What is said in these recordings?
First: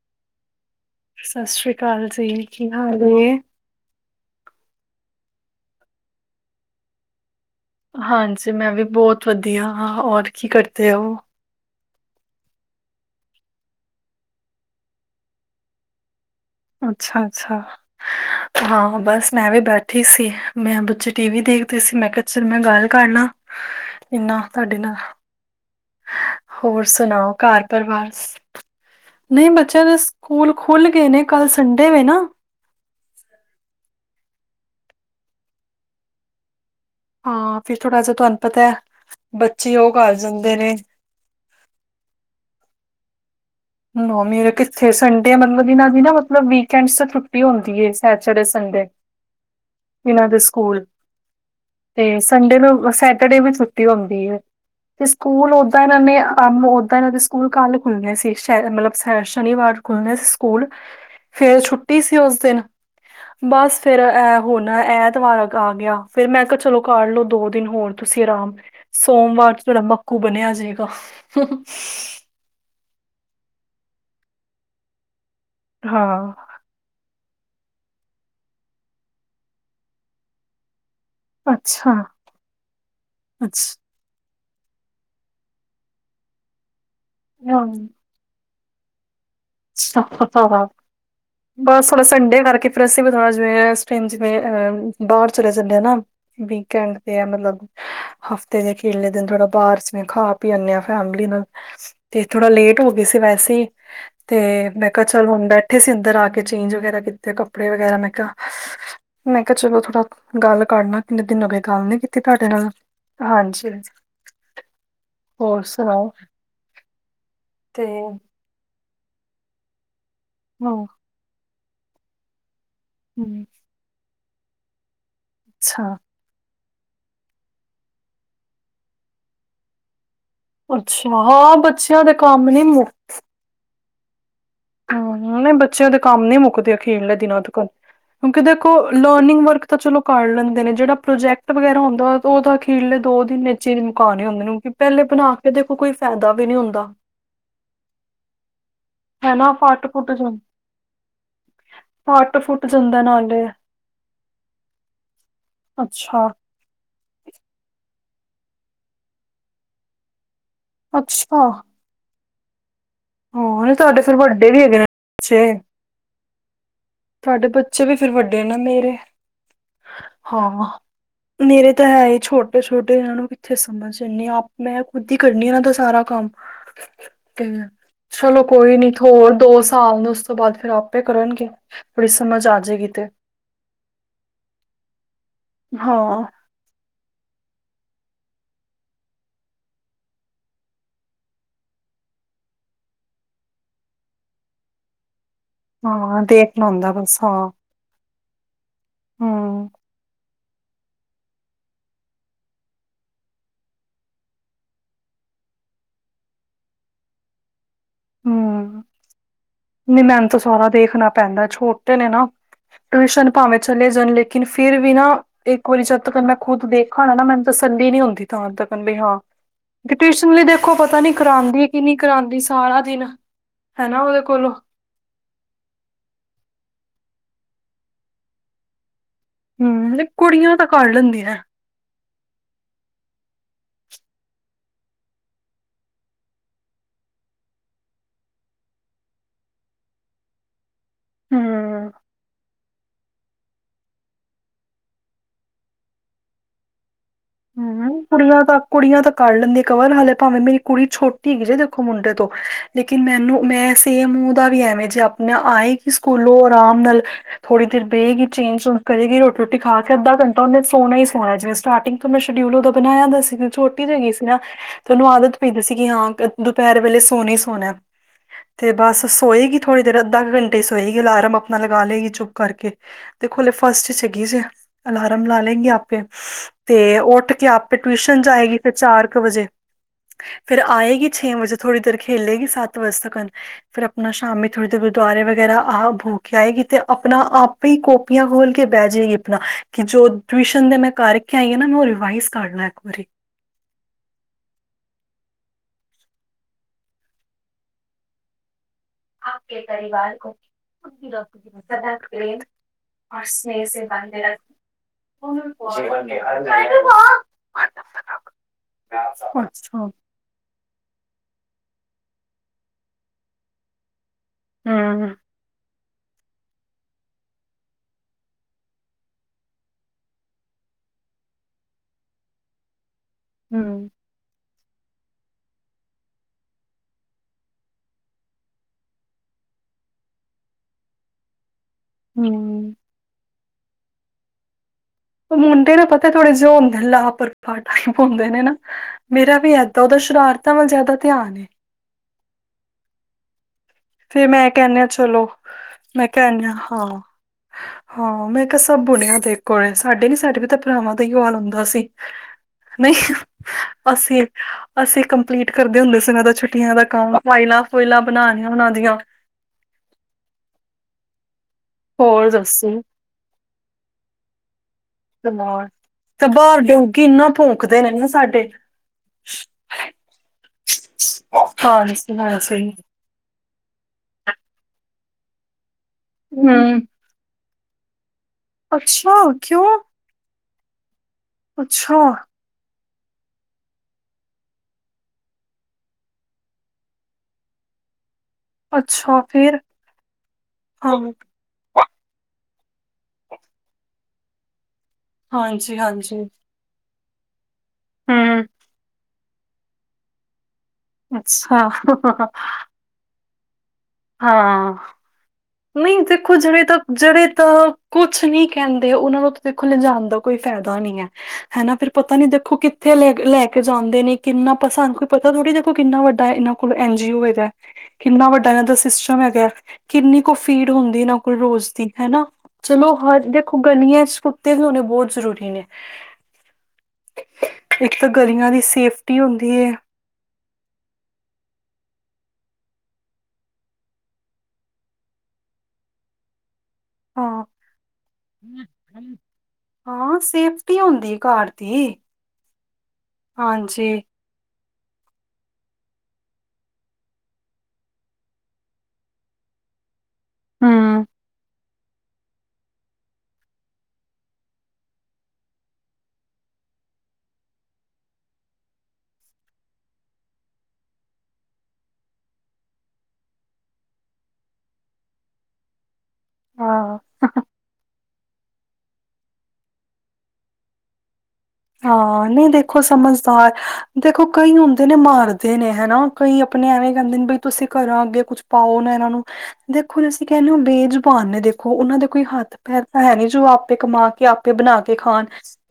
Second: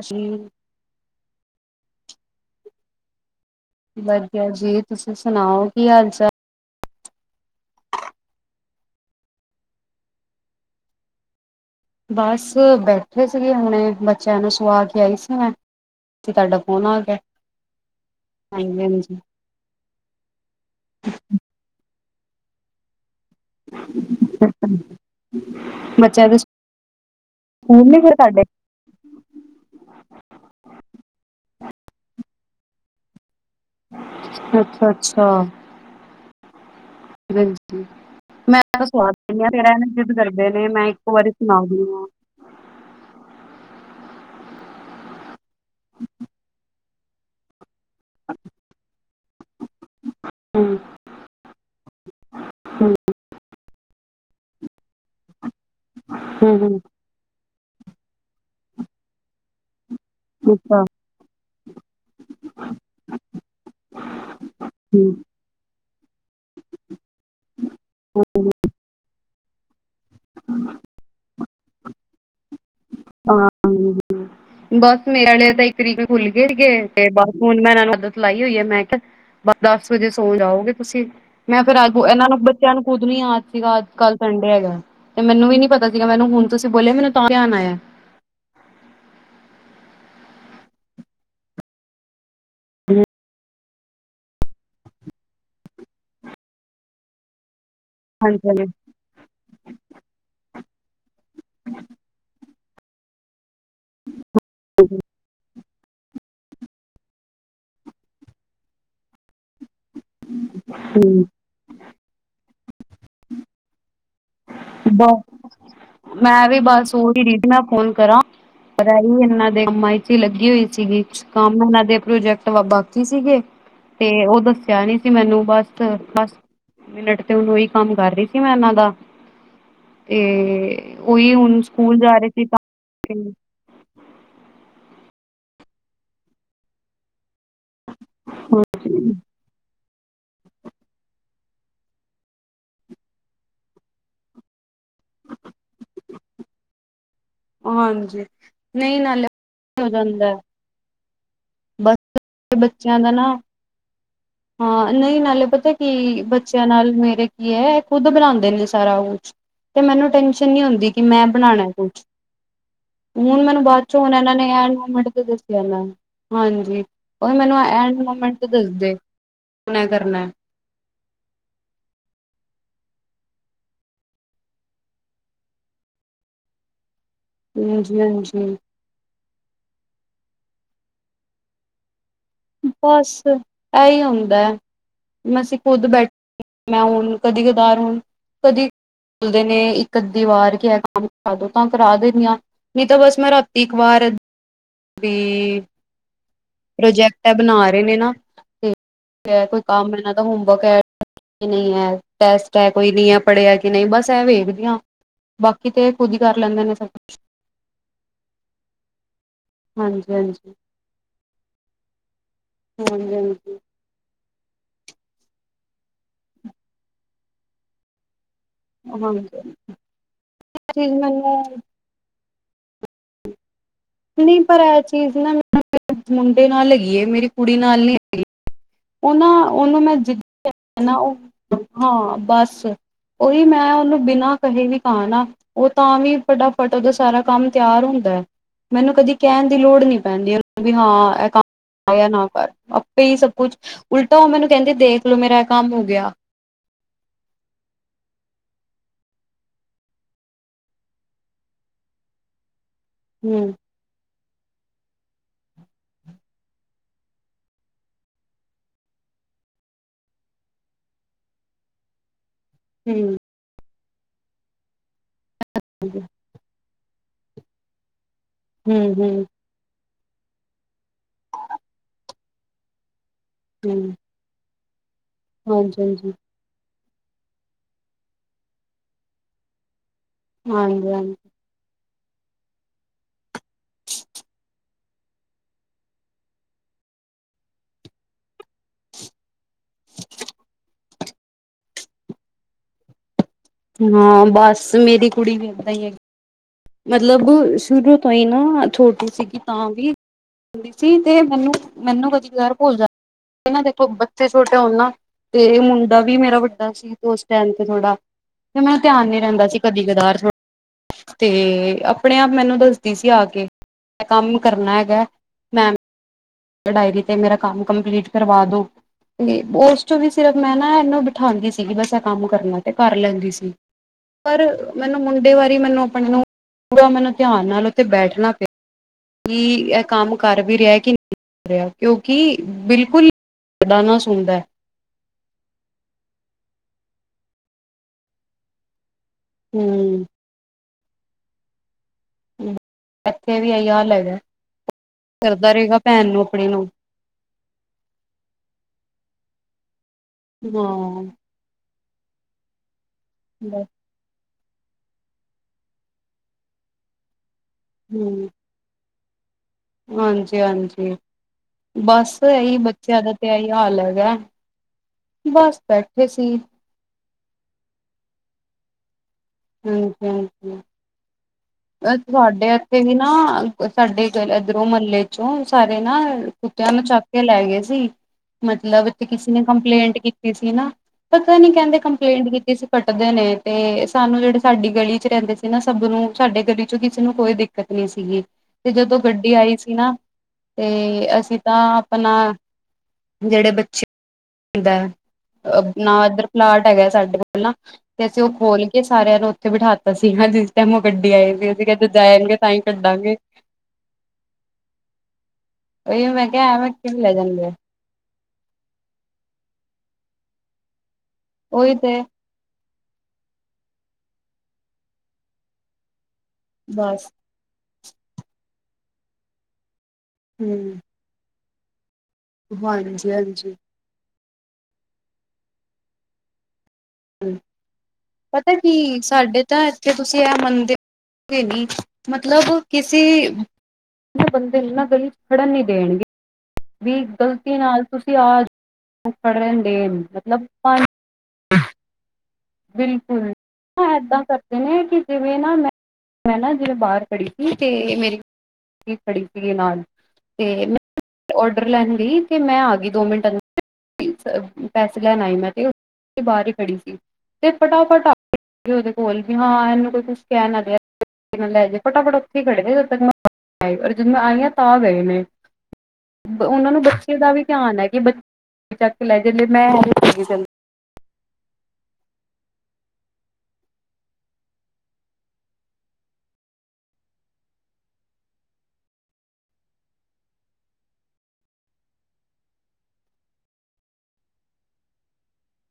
ਅਸ਼ੀ ਸਤਿ ਸ਼੍ਰੀ ਅਕਾਲ ਜੀ, ਕੀ ਹਾਲ ਏ? ਵਧੀਆ ਜੀ, ਤੁਸੀਂ ਸੁਣਾਓ, ਕੀ ਹਾਲ-ਚਾਲ? ਹਾਂਜੀ, ਮੈਂ ਵੀ ਬਹੁਤ ਵਧੀਆ ਹਾਂ, ਔਰ ਕੀ ਕਰਦੇ ਹੋ? ਬਸ, ਬੈਠੇ ਸੀਗੇ ਹੁਣੇ, ਬੱਚਿਆਂ ਨੂੰ ਸੁਆਕੇ ਆਈ ਸੀ ਮੈਂ, ਤੁਹਾਡਾ ਫੋਨ ਆ ਗਿਆ ਅੱਛਾ-ਅੱਛਾ। ਹਾਂਜੀ ਹਾਂ, ਹਾਂਜੀ ਬਸ ਮੈਂ ਵੀ ਬੈਠੀ ਸੀ, ਮੇਰੇ ਬੱਚੇ ਟੀਵੀ ਦੇਖਦੀ ਸੀ, ਮੈਂ ਕਿਆ ਚਲ ਮੈਂ ਗੱਲ ਕਰਲਾ, ਇੰਨਾ ਤੁਹਾਡੇ ਨਾਲ। ਬੱਚਿਆਂ ਦੇ ਹੋਰ ਸੁਣਾਓ, ਸਕੂਲ ਨੀ ਘਰ-ਪਰਿਵਾਰ? ਫਿਰ ਤੁਹਾਡੇ ਨਹੀਂ, ਬੱਚਿਆ ਸਕੂਲ ਖੁੱਲ ਗਏ ਨੇ, ਕੱਲ ਸੰਡੇ ਵੇਨਾ। ਅੱਛਾ-ਅੱਛਾ। ਹਾਂ ਫਿਰ ਹਾਂਜੀ, ਥੋੜਾ ਜਿਹਾ ਤੁਹਾਨੂੰ ਮੈਂ ਪਤਾ ਹੈ ਸਵਾਨ ਬੱਚੇ ਇਹਨੂੰ ਉਹ ਜਿੱਦ ਕਰ ਕਰਦੇ ਜਾਂਦੇ ਨੇ, ਮੈਂ ਵਾਰੀ, ਸੁਣਾਂਦੀ ਆਂ। ਨੋ‌ ਮੇਰਾ ਕਿੱਥੇ, ਸੰਡੇ ਮਤਲਬ, ਇਹਨਾਂ ਦੀਨਾ ਮਤਲਬ ਵੀਕਐਂਡ ਹੁੰਦੀ, ਸੈਚਰਡੇ, ਸੰਡੇ ਇਹਨਾਂ ਦੇ ਸਕੂਲ। ਤੇ ਸੰਡੇ ਨੂੰ, ਹੂੰ ਹੂੰ ਸੈਟਰਡੇ ਵੀ ਛੁੱਟੀ ਹੁੰਦੀ ਏ, ਤੇ ਸਕੂਲ ਤਾਂ ਈ ਨਾ ਮੇਂ, ਹੂੰ ਓਹਦਾਂ ਇਹਨਾਂ ਦੇ ਸਕੂਲ ਕੱਲ ਖੁੱਲਣੇ ਸੀ, ਮਤਲਬ ਸ ਸ਼ਨੀਵਾਰ ਖੁੱਲਣੇ ਸੀ ਸਕੂਲ, ਅੱਛਾ ਫੇਰ ਛੁੱਟੀ ਸੀ ਓਸ ਦਿਨ। ਬਸ ਫੇਿਰ, ਇਹ ਹੁਣ ਐਤਬਾਰ ਆ ਗਿਆ। ਫਿਰ ਮੈਂ ਕਿਹਾ ਚਲੋ ਕਾਰ। ਲੋ ਦੋ ਦਿਨ ਹੋਰ, ਤੁਸੀਂ ਆਰਾਮ ਸੋਮਵਾਰ ਤੁਹਾਡੇ। ਘੂ, ਬਣਿਆ ਸੀਗਾ। ਬਸ, ਮੇਰੇ ਵਾਲੇ ਤਾਂ ਇੱਕ ਤਰੀਕ ਖੁੱਲ ਹਾਂ ਗਈ। ਤੇ ਬਸ, ਹੁਣ ਮੈਂ ਮਦਦ ਲਾਈ ਹੋਈ ਹੈ ਮੈਂ ਕਿਹਾ ਬਸ ਦਸ ਵਜੇ ਸੋ ਜਾਓਗੇ ਤੁਸੀਂ। ਮੈਂ ਫੇਿਰ, ਅੱਛਾ ਆਗੂ ਇਹਨਾਂ ਨੂੰ ਬੱਚਿਆਂ ਨੂੰ ਖੁਦ ਨ ਯਾਦ ਅੱਛਾ ਸੀਗਾ ਅੱਜ ਕੱਲ। ਸੰਡੇ ਹੈਗਾ ਤੇ ਮੈਨੂੰ ਵੀ ਨੀ ਪਤਾ ਸੀਗਾ ਮੈਨੂੰ ਹੁਣ ਤੁਸੀਂ ਬੋਲਿਆ ਮੈਨੂੰ ਤਾਂ ਧਿਆਨ ਆਇਆ। ਅੱਛ, ਬਸ ਥੋੜਾ ਸੰਡੇ ਕਰਕੇ ਫਿਰ ਅਸੀਂ ਬਣਾ ਜਿਵੇਂ। ਜਿਵੇਂ ਅ ਬਾਹਰ ਚਲੇ ਜਾਂਦੇ ਆ ਨਾ ਵੀਕਐਂਡ ਦੇ ਆ ਮਤਲਬ ਹਾਂਜੀ ਹਫਤੇ ਹਾਂਜੀ ਦੇ ਪਲੇ ਦਿਨ ਥੋੜ੍ਹਾ ਬਾਹਰ ਚਵੇਂ ਖਾ ਪੀ ਆਉਂਦੇ ਹਾਂ ਫੈਮਿਲੀ ਨਾਲ ਤੇ ਥੋੜਾ ਲੇਟ ਹੋ ਗਏ ਸੀ ਵੈਸੇ ਹੀ ਤੇ ਮੈਂ ਕਿਹਾ ਚਲ ਹੁਣ ਬੈਠ ਇਥੇ ਸ ਅੰਦਰ ਆ ਕੇ ਚੇਂਜ ਵਗੈਰਾ ਕੀਤੇ ਕੱਪੜੇ ਵਗੈਰਾ ਮੈਂ ਕਿਹਾ ਮੈਂ ਕਿਹਾ ਚਲੋ। ਗੱਲ ਕਰਨਾ ਕਿੰਨੇ ਹੂੰ ਦਿਨ ਹੋ ਗਏ ਗੱਲ ਨੀ ਕੀਤੀ ਤੁਹਾਡੇ ਨਾਲ ਹਾਂਜੀ। ਬ ਹੋਰ ਸੁਣਾਓ ਮੈਂ ਵੀ ਬਸ ਹੋਹੀ ਡੀਦੀ ਨਾਲ ਤੇ ਫੋਨ ਕਰਾਂ। ਪਰ ਇਹਨਾਂ ਦੇ ਕੰਮ ਚ ਹੀ ਲੱਗੀ ਹੋਈ ਹਮ, ਸੀਗੀ ਕੰਮ ਇਹਨਾਂ ਦੇ ਪ੍ਰੋਜੈਕਟ ਵ ਸੀਗੇ ਹਮ, ਤੇ ਉਹ ਦੱਸਿਆ ਨੀ ਸੀ ਮੈਨੂੰ ਅੱਛਾ ਬਸ ਬਸ। ਮਿੰਟ ਤੇ ਹੁਣ ਉਹੀ ਕੰਮ ਕਰ ਰਹੀ ਸੀ ਮੈਂ ਇਹਨਾਂ ਦਾ ਤੇ ਅੱਛਾ ਉਹੀ, ਹਾਂ ਹੁਣ ਸਕੂਲ ਬੱਚਿਆਂ ਦੇ ਜਾ ਰਹੇ ਸੀ ਕੰਮ ਤਾਂ ਨੀ ਮੁੱਕ ਹਮ ਨਹੀਂ ਬੱਚਿਆਂ ਦੇ ਕੰਮ ਨੀ ਮੁੱਕਦੇ ਅਖੀਰਲੇ ਦਿਨਾਂ ਤੋਂ ਕਿਉਂਕਿ ਦੇਖੋ ਲਰਨਿੰਗ ਵਰਕ ਤਾਂ ਚਲੋ ਕਰ ਲੈਂਦੇ ਨੇ ਜਿਹੜਾ ਪ੍ਰੋਜੈਕਟ ਵਗੈਰਾ ਹੁੰਦਾ ਉਹ ਤਾਂ ਅਖੀਰਲੇ ਦੋ ਦਿਨ ਨਚੇ ਮੁਕਾਣੇ ਹੁੰਦੇ ਨੇ। ਪਹਿਲੇ ਬਣਾ ਕੇ, ਦੇਖੋ ਕੋਈ ਫਾਇਦਾ ਵੀ ਨਹੀਂ ਹੁੰਦਾ। ਹਾਂਜੀ। ਨਹੀਂ ਨਾਲੇ ਹੈ, ਫੱਟ ਹੋ ਫੁੱਟ ਜਾਂ। ਜਾਂਦਾ ਬਸ ਫੱਟ ਫੁੱਟ, ਬੱਚਿਆਂ ਜਾਂਦਾ ਦਾ ਨਾ ਨਾਲੇ। ਹਾਂ, ਨਹੀਂ ਨਾਲੇ ਪਤਾ ਕਿ ਅੱਛਾ ਬੱਚਿਆਂ ਨਾਲ ਮੇਰੇ ਕੀ ਹੈ ਇਹ ਖੁੱਦ ਬਣਾਉਂਦੇ ਨੇ ਸਾਰਾ ਤੇ ਮੈਨੂੰ ਟ ਪੁੱ ਨੀ ਹੁੰਦੀ ਕਿ ਮੈਂ ਅੱਛਾ ਬਣਾਉਣਾ ਕੁਛ ਹੁਣ ਮੈਨੂੰ ਹਾਂ ਨਹੀਂ ਬਾਅਦ ਚ ਤੁਹਾਡੇ ਹੁਣ ਫਿਰ ਇਹਨਾਂ ਨੇ ਵੱਡੇ ਵੀ ਐ ਹੈਗੇ ਮੂਮੈਂਟ ਤੇ ਦੱਸ ਬੱਚੇ ਇਹਨਾਂ ਨੇ ਹਾਂਜੀ ਓਹੀ ਤੁਹਾਡੇ ਮੈਨੂੰ ਬੱਚੇ ਵੀ ਐਂਡ ਫਿਰ ਮੂਮੈਂਟ ਵੱਡੇ ਤੇ ਨੇ ਦੱਸਦੇ ਮੇਰੇ ਹੂਨੇ ਕਰਨਾ। ਹਾਂ। ਮੇਰੇ ਤਾਂ ਹੈ ਹੀ ਛੋਟੇ ਛੋਟੇ ਇਹਨਾਂ ਨੂੰ ਕਿੱਥੇ ਸਮਝ ਐਨੀ ਹ ਆਪ ਮੈਂ ਖੁਦ ਹੀ ਕਰਨੀ ਇਹਨਾਂ ਦਾ ਸਾਰਾ ਕੰਮ। ਤੇ। ਹਾਂਜੀ ਚਲੋ ਹਾਂਜੀ ਕੋਈ ਨੀ ਹੋਰ ਦੋ ਸਾਲ ਨੇ ਉਸ ਤੋਂ ਬਾਅਦ ਫਿਰ ਆਪੇ ਕਰਨਗੇ ਬੜੀ ਸਮਝ ਜਾਏਗੀ ਤੇ। ਬਸ ਇਹੀ ਹੁੰਦਾ ਹੈ ਮਸੀਂ ਖੁੱਦ ਹਾਂ, ਬੈਠੇ ਮੈਂ ਹੁਣ ਕਦੀ ਕਦਾਰ ਹੁਣ ਕਦੀ ਬੁਲਦੇ ਨੇ ਇੱਕ ਅੱਧੀ ਵਾਰ ਕਦੋ ਤਾਂ ਕਰਾ ਦੇਦੀਆਂ। ਨਹੀਂ ਤਾਂ ਬਸ ਮੈਂ ਰਾਤੀ ਇੱਕ ਵਾਰ। ਵੀ ਹਾਂ ਦੇਖਣਾ ਹੁੰਦਾ ਬਸ ਪ੍ਰੋਜੈਕਟਾ ਹੈ ਹਾਂ, ਬਣਾ ਰਹੇ ਨੇ ਨਾ ਕੋਈ ਹੂੰ। ਕੰਮ ਹੈ ਨਾ ਤਾਂ ਹੋਮਵਰਕ ਹੈ। ਨਹੀਂ ਹੈ ਟੈਸਟ ਕੋਈ ਨਹੀਂ ਹੈ ਪੜ੍ਹਿਆ ਕਿ ਨਹੀਂ ਬਸ ਇਹ ਵੇਖਦੀ ਹ। ਬਾਕੀ ਤੇ ਖੁਦ ਹੀ ਕਰ ਲੈਂਦੇ ਨੇ ਸਭ ਕੁਛ। ਹਮ ਨ ਹਾਂਜੀ ਮੈਨ ਤੋਂ ਹਾਂਜੀ ਸਾਰਾ ਦੇਖਣਾ ਪੈਂਦਾ ਛੋਟੇ ਨੇ ਨਾ। ਹਾਂਜੀ ਟਿਊਸ਼ਨ ਭਾਵੇਂ ਹਾਂਜੀ ਚਲੇ ਜਾਣ ਲੇਕਿਨ ਫਿਰ ਵੀ ਨਾ। ਇੱਕ ਵਾਰੀ ਜਦ ਤੱਕ ਮੈਂ ਖੁ ਦ ਦੇਖਾ ਨਾ ਮੈਨੂੰ ਤਸੱਲੀ ਨੀ ਹੁੰਦੀ ਤਾਂ ਹਦ ਤੱਕ। ਹਾਂ ਹਾਂਜੀ ਤੇ ਟਿਊਸ਼ਨ ਲਈ ਦੇਖੋ ਚੀਜ਼ ਪਤਾ ਨੀ ਮੈਨੂੰ ਕਰਾਉਂਦੀ ਹੈ ਕਿ ਨਹੀਂ ਕਰਾਉਂਦੀ ਸਾਰਾ ਦਿਨ ਹਨਾ ਉਹਦੇ ਨਹੀਂ ਕੋਲੋਂ ਪਰ ਇਹ ਚੀਜ਼ ਨਾ ਮੇ ਮੁੰਡੇ ਨਾਲ ਹੈਗੀ ਹੈ ਮੇਰੀ ਕੁੜੀ ਨਾਲ ਨਹੀਂ। ਉਹਨਾਂ ਉਹਨੂੰ ਮੈਂ ਹੂੰ, ਜਿੱ ਕੁੜੀਆਂ ਤਾਂ ਕਰ ਲੈਂਦੀਆਂ। ਹਾਂ ਬਸ ਓਹੀ ਮੈਂ ਉਹਨੂੰ ਬਿਨਾਂ ਕਹੇ ਵੀ ਕ ਨਾ। ਉਹ ਤਾਂ ਵੀ ਫਟਾਫਟ ਉਹਦਾ ਸਾਰਾ ਕੰਮ ਤਿਆਰ ਹੁੰਦਾ ਹੈ। ਮੈਨੂੰ ਕਦੀ ਕਹਿਣ ਦੀ ਲੋੜ ਨੀ ਪੈਂਦੀ ਉਹ ਵੀ ਹਾਂ ਹੂੰ। ਨਾ ਕਰ ਆਪੇ ਹੀ ਸਭ। ਕੁੱਝ ਉਲਟਾ ਉਹ ਮੈਨੂੰ ਕਹਿੰਦੇ, ਦੇਖਲੋ ਮੇਰਾ ਕੰਮ ਹੋ ਗਿਆ। ਹੂੰ-ਹੂੰ। ਕੁੜੀਆਂ ਤਾਂ ਕੁੜੀਆਂ ਤਾਂ ਕਰ ਲੈਂਦੀ ਕਵਰ, ਹਾਲੇ ਭਾਵੇਂ ਮੇਰੀ ਕੁੜੀ ਛੋਟੀ ਜੇ ਦੇਖੋ ਮੁੰਡੇ ਤੋਂ। ਲੇਕਿਨ ਹੂੰ ਮੈਨੂੰ ਮੈਂ ਸੇਮ ਉਹਦਾ ਵੀ, ਐਵੇਂ ਜੇ ਆਪਣਾ ਆਏ ਕਿ ਸਕੂਲੋਂ ਆਰਾਮ ਨਾਲ ਥੋੜ੍ਹੀ ਦੇਰ ਬਹੇ ਗੀ, ਚੇਂਜ ਚੂੰਜ ਕਰੇਗੀ, ਰੋਟੀ ਰੁਟੀ ਖਾ ਕੇ ਅੱਧਾ ਘੰਟਾ ਉਹਨੇ ਸੋਣਾ ਹੀ ਸੋਣਾ, ਜਿਵੇ ਸਟਾਟਿੰਗ ਮੈਂ ਸ਼ਡਿਊਲ ਉਹਦਾ ਬਣਾਇਆ ਹੂੰ ਦਾ ਸੀਗਾ, ਛੋਟੀ ਜੀ ਹੈਗੀ ਸੀ ਨਾ, ਤੇ ਉਹਨੂੰ ਆਦਤ ਪੈਗੀ ਸੀ ਕਿ ਹਾਂ ਦੁਪਹਿਰ ਵੇਲੇ ਸੋਣਾ ਹੀ ਸੋਣਾ, ਤੇ ਹੂੰ ਬਸ ਹੂੰ ਸੋਏ ਗੀ। ਥੋੜੀ ਦੇਰ ਅੱਧਾ ਘੰਟੇ ਹੀ ਸੋਏਗੀ, ਅਲਾਰਮ ਆਪਣਾ ਲਗਾ ਲਏਗੀ ਚੁਪ ਕਰਕੇ। ਤੇ ਖੁਲੇ ਫਸਟ ਹੂੰ ਚ ਹੈਗੀ ਸੀ, ਅਲਾਰਮ ਲਾ ਲੇਗੀ ਹਾਂਜੀ ਆਪੇ। ਹਾਂਜੀ ਤੇ ਉੱਠ ਕੇ ਆਪੇ ਟੂਸ਼ਨ ਜਾਏਗੀ ਫਿਰ ਚਾਰ ਕੁ ਵਜੇ, ਫੇਰ ਹਾਂਜੀ ਆਏਗੀ ਹਾਂਜੀ ਛੇ ਵਜੇ। ਥੋੜ੍ਹੀ ਦੇਰ ਖੇਲੇਗੀ ਸੱਤ ਵਜੇ ਤੱਕਨ। ਫੇਰ ਆਪਣਾ ਸ਼ਾਮੀ ਥੋੜ੍ਹੀ ਦੇਰ ਗੁਰਦੁਆਰੇ ਵਗੈਰਾ ਆ ਬੋ ਕੇ ਆਏਗੀ, ਤੇ ਆਪਣਾ ਆਪ ਈ ਕੋੋਪੀਆਂ ਖੋਲ ਕੇ ਬਹਿ ਜੇਗੀ ਆਪਣਾ, ਕਿ ਜੋ ਟਿਊਸ਼ਨ ਤੇ ਮੈਂ ਕਰ ਕੇ ਮੈਂ ਆਈ ਆ ਨਾ, ਮੈਂ ਉਹ ਰਿਵਾਈਸ ਕਰਲਾ ਇੱਕ ਵਾਰੀ। ਹਾਂ, ਬਸ ਮੇਰੀ ਕੁੜੀ ਵੀ ਏਦਾਂ ਈ ਹੈਗੀ। ਮਤਲਬ ਸ਼ੁਰੂ ਤੋਂ ਹੀ ਨਾ ਛੋਟੀ ਸੀਗੀ ਤਾਂ ਵੀ ਹੁੰਦੀ ਸੀ, ਤੇ ਮੈਨੂੰ- ਮੈਨੂੰ ਕਦੀ ਕਦਾਰ ਭੁੱਲ ਜਾਂ ਤੇ ਨਾ ਦੇਖੋ, ਬੱਚੇ ਛੋਟੇ ਹੋਣ ਨਾ ਤੇ ਮੁੰਡਾ ਵੀ ਮੇਰਾ ਵੱਡਾ ਸੀ ਉਸ ਟਾਈਮ ਤੇ ਥੋੜਾ, ਤੇ ਮੈਨੂੰ ਧਿਆਨ ਨੀ ਰਹਿੰਦਾ ਸੀ, ਅੱਛਾ ਕਦੀ ਹੂੰ ਕਦਾ ਤੇ ਆਪਣੇ ਆਪ ਮੈਨੂੰ ਦੱਸਦੀ ਸੀ ਆ ਕੇ, ਮੈਂ ਕੰਮ ਕਰਨਾ ਹੈਗਾ। ਮੈਮ ਡਾਇਰੀ ਤੇ ਮੇਰਾ ਕੰਮ ਕੰਪਲੀਟ ਕਰਵਾ ਦੋ। ਉਸ ਚ ਵੀ ਸਿਰਫ ਮੈਂ ਨਾ ਇਹਨੂੰ ਬਿਠਾਂਦੀ ਸੀਗੀ, ਬਸ ਇਹ ਕੰਮ ਕਰਨਾ, ਤੇ ਕਰ ਲੈਂਦੀ ਸੀ। ਹੂੰ ਪਰ ਮੈਨੂੰ ਮੁੰਡੇ ਵਾਰੀ ਮੈਨੂੰ ਆਪਣੇ ਨੂੰ, ਪੂਰਾ ਮੈਨੂੰ ਧਿਆਨ ਨਾਲ ਉੱਥੇ ਬੈਠਣਾ ਪਿਆ। ਕੀ ਇਹ ਕੰਮ ਕਰ ਵੀ ਰਿਹਾ, ਕਿ ਨਹੀਂ ਕਰ ਰਿਹਾ, ਕਿਉਂਕਿ ਹੂੰ ਬਿਲਕੁਲ ਵੱਡਾ ਨਾ ਸੁਣਦਾ। ਉਹ ਮੁੰਡੇ ਨਾ ਪਤਾ ਥੋੜੇ ਜੇ ਉਹ ਹੁੰਦੇ ਨਾ, ਲਾਪਰਵਾਹ ਟਾਈਪ ਹੁੰਦੇ ਨੇ ਨਾ। ਮੇਰਾ ਵੀ ਏਦਾਂ ਦਾ, ਹਮ ਸ਼ਰਾਰਤਾਂ ਵੱਲ ਜ਼ਿਆਦਾ ਧਿਆਨ ਏ। ਇੱਥੇ ਵੀ ਆਈ ਹਾਲ ਐ। ਫੇਰ ਮੈਂ ਕਹਿੰਨੀ ਆ ਚਲੋ, ਮੈਂ ਨੂੰ ਕਹਿ ਆਈ ਆਪਣੀ ਆਂ ਨੂੰ। ਹਾਂ। ਹਾਂ, ਮੈਂ ਕਿਹਾ ਸਭ ਬੁਣਿਆ ਦੇਖ ਕੋਲ ਸਾਡੇ ਨੀ ਸਾਡੇ ਵੀ ਤਾਂ ਭਰਾਵਾਂ ਦਾ ਹਾਂ ਇਹੀਓ ਹਾਲ ਹੁੰਦਾ ਸੀ, ਨਹੀਂ। ਬਸ ਅਸੀਂ- ਅਸੀਂ ਕੰਪਲੀਟ ਕਰਦੇ ਹੁੰਦੇ ਸੀ ਉਹਨਾਂ ਦਾ ਛੁੱਟੀਆਂ ਦਾ ਕੰਮ, ਫਾਈਲਾਂ ਫੂਇਲਾਂ ਬਣਾਣੀਆਂ। ਉਹਨਾਂ ਦੀਆਂ ਹਾਂਜੀ ਹਾਂਜੀ, ਬਸ ਹੋਰ ਇਹੀ ਦੱਸੋ ਬੱਚਿਆਂ ਦਾ ਤੇ ਇਹੀ ਹਾਲ ਹੈਗਾ ਐ। ਤਾਂ ਬਾਹਰ ਡਿਊ ਕਿੰਨਾ ਭੋਂਕਦੇ ਨੇ ਨਾ ਸਾਡੇ ਹੂੰ-ਹੂੰ, ਹਾਂਜੀ ਤੁਹਾਡੇ ਇੱਥੇ ਹੀ ਨਾ, ਸਾਡੇ ਇਧਰੋਂ ਮਹੱਲੇ ਚੋਂ ਸਾਰੇ ਨਾ ਕੁੱਤਿਆਂ ਹੂੰ ਨੂੰ ਚਾ ਲੈ ਗਏ ਸੀ, ਮਤਲਬ ਤੇ ਅੱਛਾ ਕਿਸੇ ਨੇ ਕਿਉਂ ਕੰਪਲੇਂਟ ਕੀਤੀ ਸੀ ਨਾ। ਪਤਾ ਨੀ ਕਹਿੰਦੇ ਅੱਛਾ ਕੰਪਲੇਂਟ ਕੀਤੀ ਸੀ, ਕੱਟਦੇ ਨੇ ਤੇ ਸਾਨੂੰ ਜਿਹੜੇ ਸਾਡੀ ਗਲੀ ਚ ਰਹਿੰਦੇ ਸੀ ਨਾ, ਸਭ ਨੂੰ ਸਾਡੇ ਗਲੀ ਚ ਕਿਸੇ ਨੂੰ ਕੋਈ ਦਿੱਕਤ ਨੀ ਸੀਗੀ। ਤੇ ਜਦੋਂ ਅੱਛਾ ਗੱਡੀ ਫੇਰ ਆਈ ਸੀ ਨਾ, ਤੇ ਹਾਂ, ਅਸੀਂ ਤਾਂ ਆਪਣਾ ਜਿਹੜੇ ਬੱਚੇ ਹੁੰਦਾ, ਨਾ ਹਾਂਜੀ-ਹਾਂਜੀ। ਇੱਧਰ ਪਲਾਟ ਹੈਗਾ ਸਾਡੇ ਕੋਲ ਨਾ, ਤੇ ਅਸੀਂ ਉਹ ਹੂੰ, ਖੋਲ ਕੇ ਸਾਰਿਆਂ ਨੂੰ ਉੱਥੇ ਬਿਠਾਤਾ ਸੀ, ਹਾਂਜੀ ਜਿਸ ਟੈਮ ਉਹ ਗੱਡੀ ਆਏ, ਫੇਰ ਅਸੀਂ ਅੱਛਾ ਕਹਿਤਾ ਜਾਏ ਆਣਗੇ ਤਾਂਹੀ ਕੱਢਾਂਗੇ। ਹਾਂ, ਨਹੀਂ ਉਹੀ ਮੈਂ ਦੇਖੋ ਕਿਹਾ ਜਿਹੜੇ ਐਵੇਂ ਤਾਂ ਕਿਵੇਂ ਲੈ ਜਿਹੜੇ ਤਾਂ ਜਾਣਗੇ ਕੁਛ ਨੀ ਕਹਿੰਦੇ, ਉਹਨਾਂ ਨੂੰ ਤਾਂ ਦੇਖੋ ਲਿਜਾਣ ਦਾ ਕੋਈ ਫਾਇਦਾ ਨਹੀਂ ਐ, ਹਨਾ ਉਹੀ ਫਿਰ ਤੇ ਪਤਾ ਨੀ ਦੇਖੋ ਕਿ ਇੱਥੇ ਲੈ-ਲੈ ਕੇ ਜਾਂਦੇ ਨੇ, ਕਿੰਨਾ ਪਤਾ ਸਾਨੂੰ ਕੋਈ ਪਤਾ ਥੋੜ੍ਹੀ ਦੇਖੋ, ਕਿੰਨਾ ਵੱਡਾ ਇਹਨਾਂ ਕੋਲ ਐਨ ਬਸ ਜੀ ਓ ਹੈਗਾ। ਕਿੰਨਾ ਵੱਡਾ ਇਹਨਾਂ ਦਾ ਸਿਸਟਮ ਹੈਗਾ, ਕਿੰਨੀ ਕੁ ਫੀਡ ਹਮ ਹੁੰਦੀ ਇਹਨਾਂ ਕੋਲ ਰੋਜ਼ ਦੀ, ਹਨਾ। ਚਲੋ, ਹਾਂਜੀ ਹਰ ਹਾਂਜੀ ਦੇਖੋ ਗਲੀਆਂ ਇਸ ਕੁੱਤੇ ਵੀ ਹੋਣੇ ਬਹੁਤ ਜ਼ਰੂਰੀ ਨੇ। ਇੱਕ ਤਾਂ ਗਲੀਆਂ ਪਤਾ ਦੀ ਕੀ ਸੇਫਟੀ ਸਾਡੇ ਹੁੰਦੀ ਤਾਂ ਏ। ਇੱਥੇ ਤੁਸੀਂ ਇਹ ਮੰਨਦੇ ਹੋਗੇ ਨੀ ਮਤਲਬ ਕਿਸੇ ਬੰਦੇ ਨੂ ਨਾ ਗਲੀ ਚ ਖੜਨ ਨੀ ਦੇਣਗੇ। ਵੀ ਗ਼ਲਤੀ ਨਾਲ ਤੁਸੀਂ ਆ ਹਾਂਜੀ। ਹਾਂ ਜਾਓ ਖੜਨ ਦੇਣ ਹਾਂ ਮਤਲਬ ਸੇਫਟੀ ਪੰਜ ਹੁੰਦੀ ਘ ਤੇ। ਬਿਲਕੁਲ ਹ ਏਦਾਂ ਕਰ ਕਿ ਜਿਵੇਂ ਨਾ ਮੈਂ ਮੈਂ ਨਾ ਜਿਵੇਂ ਬਾਹਰ ਖੜ੍ਹੀ ਸੀ ਤੇ ਮੇਰੀ ਖੜੀ ਸੀਗੀ ਨਾਲ ਤੇ ਮ ਹੂੰ, ਡਰ ਲੈਣ ਲਈ ਤੇ ਮੈਂ ਆ ਗਈ ਦੋ ਮਿੰਟ ਅੰਦਰ। ਪੈਸੇ ਲੈਣ ਆਏ ਮੈਂ ਤੇ ਬਾਹਰ ਹੀ ਖੜੀ ਸੀ। ਤੇ ਫਟਾਫਟ ਉਹਦੇ ਕੋਲ ਵੀ ਹਾਂ ਇਹਨੂੰ ਕੋਈ ਕੁਛ ਕਹਿਣ ਨਾ ਲੈ ਜੇ ਫਟਾਫਟ ਉੱਥੇ ਖੜੇ ਜਦੋਂ ਮੈਂ ਆਈ ਅ ਜਦੋਂ ਮੈਂ ਆਈ ਤਾਂ ਗਏ ਨੇ। ਉਹਨਾਂ ਨੂੰ ਹਾਂ ਬੱਚੇ ਦਾ ਵੀ ਧਿਆਨ ਹੈ ਕਿ ਬ ਚੱਕ ਲੈ ਜ ਮੈਂ ਹਾਂ ਨਹੀਂ ਦੇਖੋ ਸਮਝਦਾਰ ਦੇਖੋ ਕਈ ਹੁੰਦੇ ਨੇ ਮਾਰਦੇ ਨੇ ਹਨਾ। ਕਈ ਆਪਣੇ ਐਵੇਂ ਕਹਿੰਦੇ ਨੇ ਬ ਤੁਸੀਂ ਘਰੋਂ ਅੱਗੇ ਕੁਛ ਪਾਓ ਨਾ ਇਹਨਾਂ ਨੂੰ। ਦੇਖੋ ਜ ਅਸੀਂ ਕਹਿੰਦੇ ਹੋ ਬੇਜੁਬਾਨ ਨੇ ਦੇਖੋ ਉਹਨਾਂ ਦੇ ਕੋਈ ਹੱਥ ਪੈ ਤਾਂ ਹੈ ਨੀ ਜੋ ਆਪੇ ਕਮਾ ਕੇ ਆਪੇ ਬਣਾ ਕੇ ਖਾਣ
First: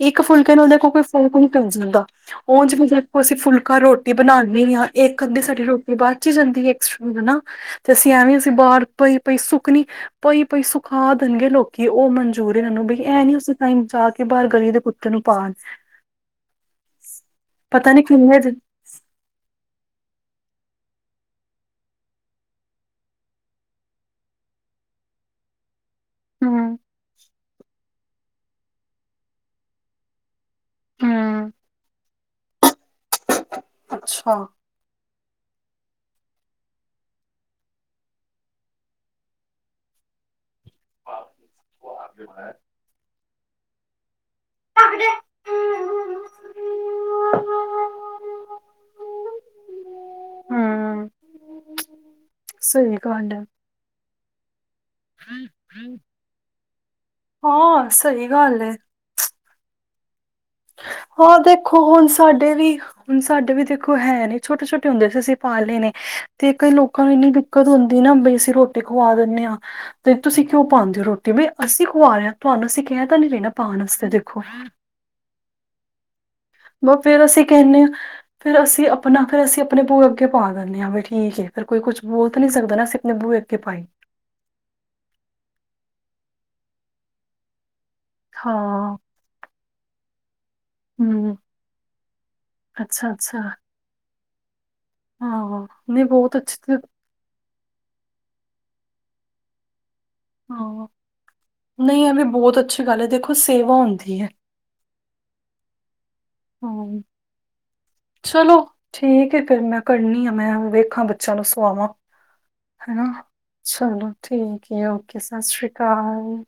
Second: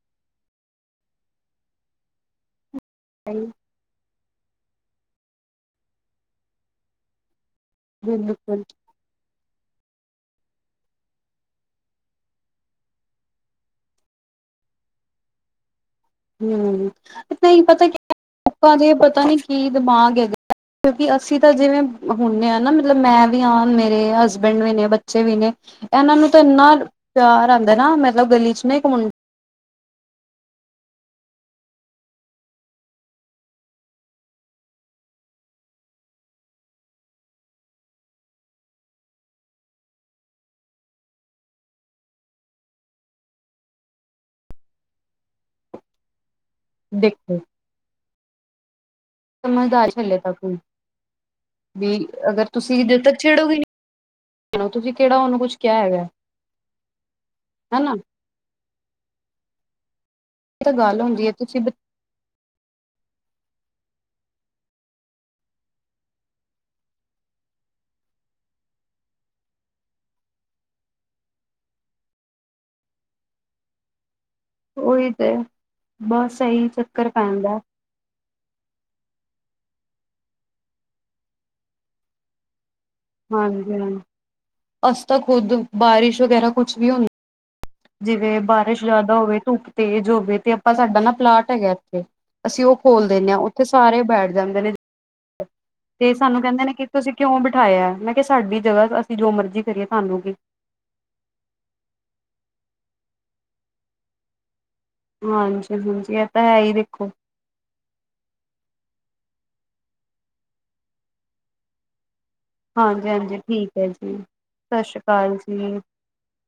ਇੱਕ ਫੁਲਕੇ ਨੂੰ ਉਹਦੇ ਕੋਈ ਫੁਲ ਪ ਜਾਂਦਾ ਉਝਿਵੇ ਕੋ ਅਸੀਂ ਚੱਲ ਫੁਲਕਾ ਰੋ ਟੀ ਬਣਾਉਂਦੇ ਹਾਂ ਇੱਕ ਅੱਧੀ ਸਾਡੀ ਰੋਟੀ ਬਾਅਦ ਚ ਹੀ ਜਾਂਦੀਸਟ ਹਨਾ ਤੇ ਅਸੀਂ ਐਵੇਂ ਅਸੀਂ ਬਿਲਕੁਲ ਬਾਹਰ ਪਈ ਪਈ ਸੁੱਕਨੀ ਭਾਈ ਭਾਈ ਸੁਖਾ ਦੇਣਗੇ ਲੋਕੀ ਉਹ ਮਨਜੂੂਰ ਇਹ ਨੂੰ ਬਈ ਇਹਂ ਨੀ ਉਸ ਟਾਈਮ ਜਾ ਕੇ ਬਾਹਰ ਗਲੀ ਦੇ ਕੁੱਤੇ ਤਨੂੰ ਪਾ ਹੁ ਪਤਾ ਨੀ ਕਿੰਨੇ ਦਿਨ ਲੋਕਾਂ ਦੇ ਪਤਾ ਨੀ ਕੀ ਦਿਮਾਗ ਹੈ। ਕਿਉਂਕਿ ਅਸੀਂ ਤਾਂ ਜਿਵੇਂ ਹੁੰਦੇ ਹਾਂ ਨਾ ਮਤਲਬ ਮੈਂ ਵੀ ਹਾਂ ਮੇਰੇ ਹਸਬੈਂਡ ਵੀ ਨੇ ਬੱਚੇ ਵੀ ਨੇ। ਇਹਨਾਂ ਨੂੰ ਤਾਂ ਇੰਨਾ ਹੂੰ, ਪਿਆਰ ਆਂਦਾ ਨਾ ਮਤਲਬ ਗਲੀ ਚ ਨਾ ਕ ਮੁੰਡ ਹੁ। ਅੱਛਾ। ਉਹ ਆਪ ਹਮ ਦੇਖੋ। ਸਮਝਦਾਰ ਹਲੇ ਤੱਕ ਵੀ ਹੂੰ। ਵੀ ਅਗਰ ਸਹੀ ਤੁਸੀਂਧਰ ਤੱਕ ਗੱਲ ਐ। ਛੇੜੋਗੇ ਨਹੀਂ। ਤੁਸੀਂ ਕਿਹੜਾ ਉਹਨੂੰ ਕੁਛ ਕਿਹਾ ਹੈਗਾ ਹਨਾ। ਗਲ ਹੈ। ਇਹ ਤਾਂ ਗੱਲ ਹੁੰਦੀ ਹੈ ਹਾਂ ਤੁਸੀਂ ਦੇਖੋ ਹੁਣ ਸਾਡੇ ਵੀ ਹੁਣ ਸਾਡੇ ਵੀ ਦੇਖੋ ਹੈ ਨ ਛੋਟੇ ਛੋਟੇ ਹੁੰਦੇ ਸੀ ਅਸੀਂ ਪਾ ਲਏ ਨੇ ਤੇ ਕਈ ਲੋਕਾਂ ਨੂੰ ਇੰਨੀ ਕਦੋਂ ਹੁੰਦੀ ਨਾਈ ਅਸੀਂ ਰੋਟੀ ਖੁਵਾ ਦਿੰਦੇ ਹਾਂ। ਤੇ ਤੁਸੀਂ ਕਿਉਂ ਪਾਉਂਦੇ ਹੋ ਰੋਟੀ ਬ ਅਸੀਂ ਖਵਾ ਰਹੇ ਹਾਂ ਤੁਹਾਨੂੰ ਅਸੀਂ ਕਹਿ ਤਾਂ ਨੀ ਰਹਿਣਾ ਪਾਉਣ ਵਾਸਤੇ ਦੇਖੋ। ਉਹੀ ਤੇ ਬਸ। ਇਹੀ ਬ ਚੱਕਰ ਫੇਰ ਅਸੀਂ ਪੈਂਦਾ ਕਹਿੰਦੇ ਹਾਂ। ਫੇਿਰ ਅਸੀਂ ਆਪਣਾ ਫਿਰ ਅਸੀਂ ਆਪਣੇ ਪੋ ਅੱਗੇ ਪਾ ਦਿੰਦੇ ਹਾਂ ਵੀ ਠੀਕ ਫਿਰ ਕੋਈ ਕੁੱਛ ਬੋਲ ਤਾਂ ਨ ਨਹੀਂ ਸਕਦਾ ਨਾ ਅਸੀਂ। ਆਪਣੇ ਬੂਹੇ ਅੱਗੇ ਹਾਂਜੀ ਪਾਈ ਹਾਂਜੀ ਅਸ ਤਾਂ ਖੁਦ ਬਾਰਿਸ਼ ਵਗੈਰਾ ਕੁਛ ਵੀ ਹੁੰਦਾ। ਜਿਵੇਂ ਬਾਰਿਸ਼ ਹਾਂ, ਜ਼ਿਆਦਾ ਹੋਵੇ ਧੁੱਪ ਤੇਜ਼ ਹੋਵੇ ਤੇ ਆਪਾਂ ਸਾਡਾ ਨਾ ਹੂੰ। ਪਲਾਟ ਹੈਗਾ ਇੱਥੇ ਅਸੀਂ ਉਹ ਖੋਲ ਦਿੰਦੇ ਹਾਂ ਉੱਥੇ ਸਾਰੇ ਬੈਠ ਜਾਂਦੇ ਨੇ। ਤੇ ਸਾਨੂੰ ਕਹਿੰਦੇ ਨੇ ਕਿ ਤੁਸੀਂ ਕਿਉਂ ਬਿਠਾਇਆ ਮੈਂ ਕਿਹਾ ਸਾਡੀ ਜਗ੍ਹਾ ਅਸੀਂ ਜੋ ਮਰਜ਼ੀ ਕਰੀਏ ਤੁਹਾਨੂੰ ਕਿ। ਹਾਂ ਨਹੀਂ ਇਹ ਵੀ ਬਹੁਤ ਅੱਛੀ ਗੱਲ ਹੈ ਦੇਖੋ ਸੇਵਾ ਹੁੰਦੀ ਹੈ। ਹਾਂਜੀ ਹਾਂਜੀ। ਤਾਂ ਹੈ ਹੀ ਹਾਂ। ਦੇਖੋ ਚਲੋ ਠੀਕ ਹੈ ਫਿਰ ਮੈਂ ਕਰਨੀ ਆ ਮੈਂ ਵੇਖਾਂ ਬੱਚਿਆਂ ਨੂੰ ਸਵਾਵਾਂ। ਹੈ ਹਾਂਜੀ ਹਾਂਜੀ ਠੀਕ ਹੈ ਚਲੋ ਜੀ ਠੀਕ ਸਤਿ ਹੈ ਸ਼੍ਰੀ ਓਕੇ ਅਕਾਲ ਸਤਿ ਸ਼੍ਰੀ ਜੀ ਅਕਾਲ।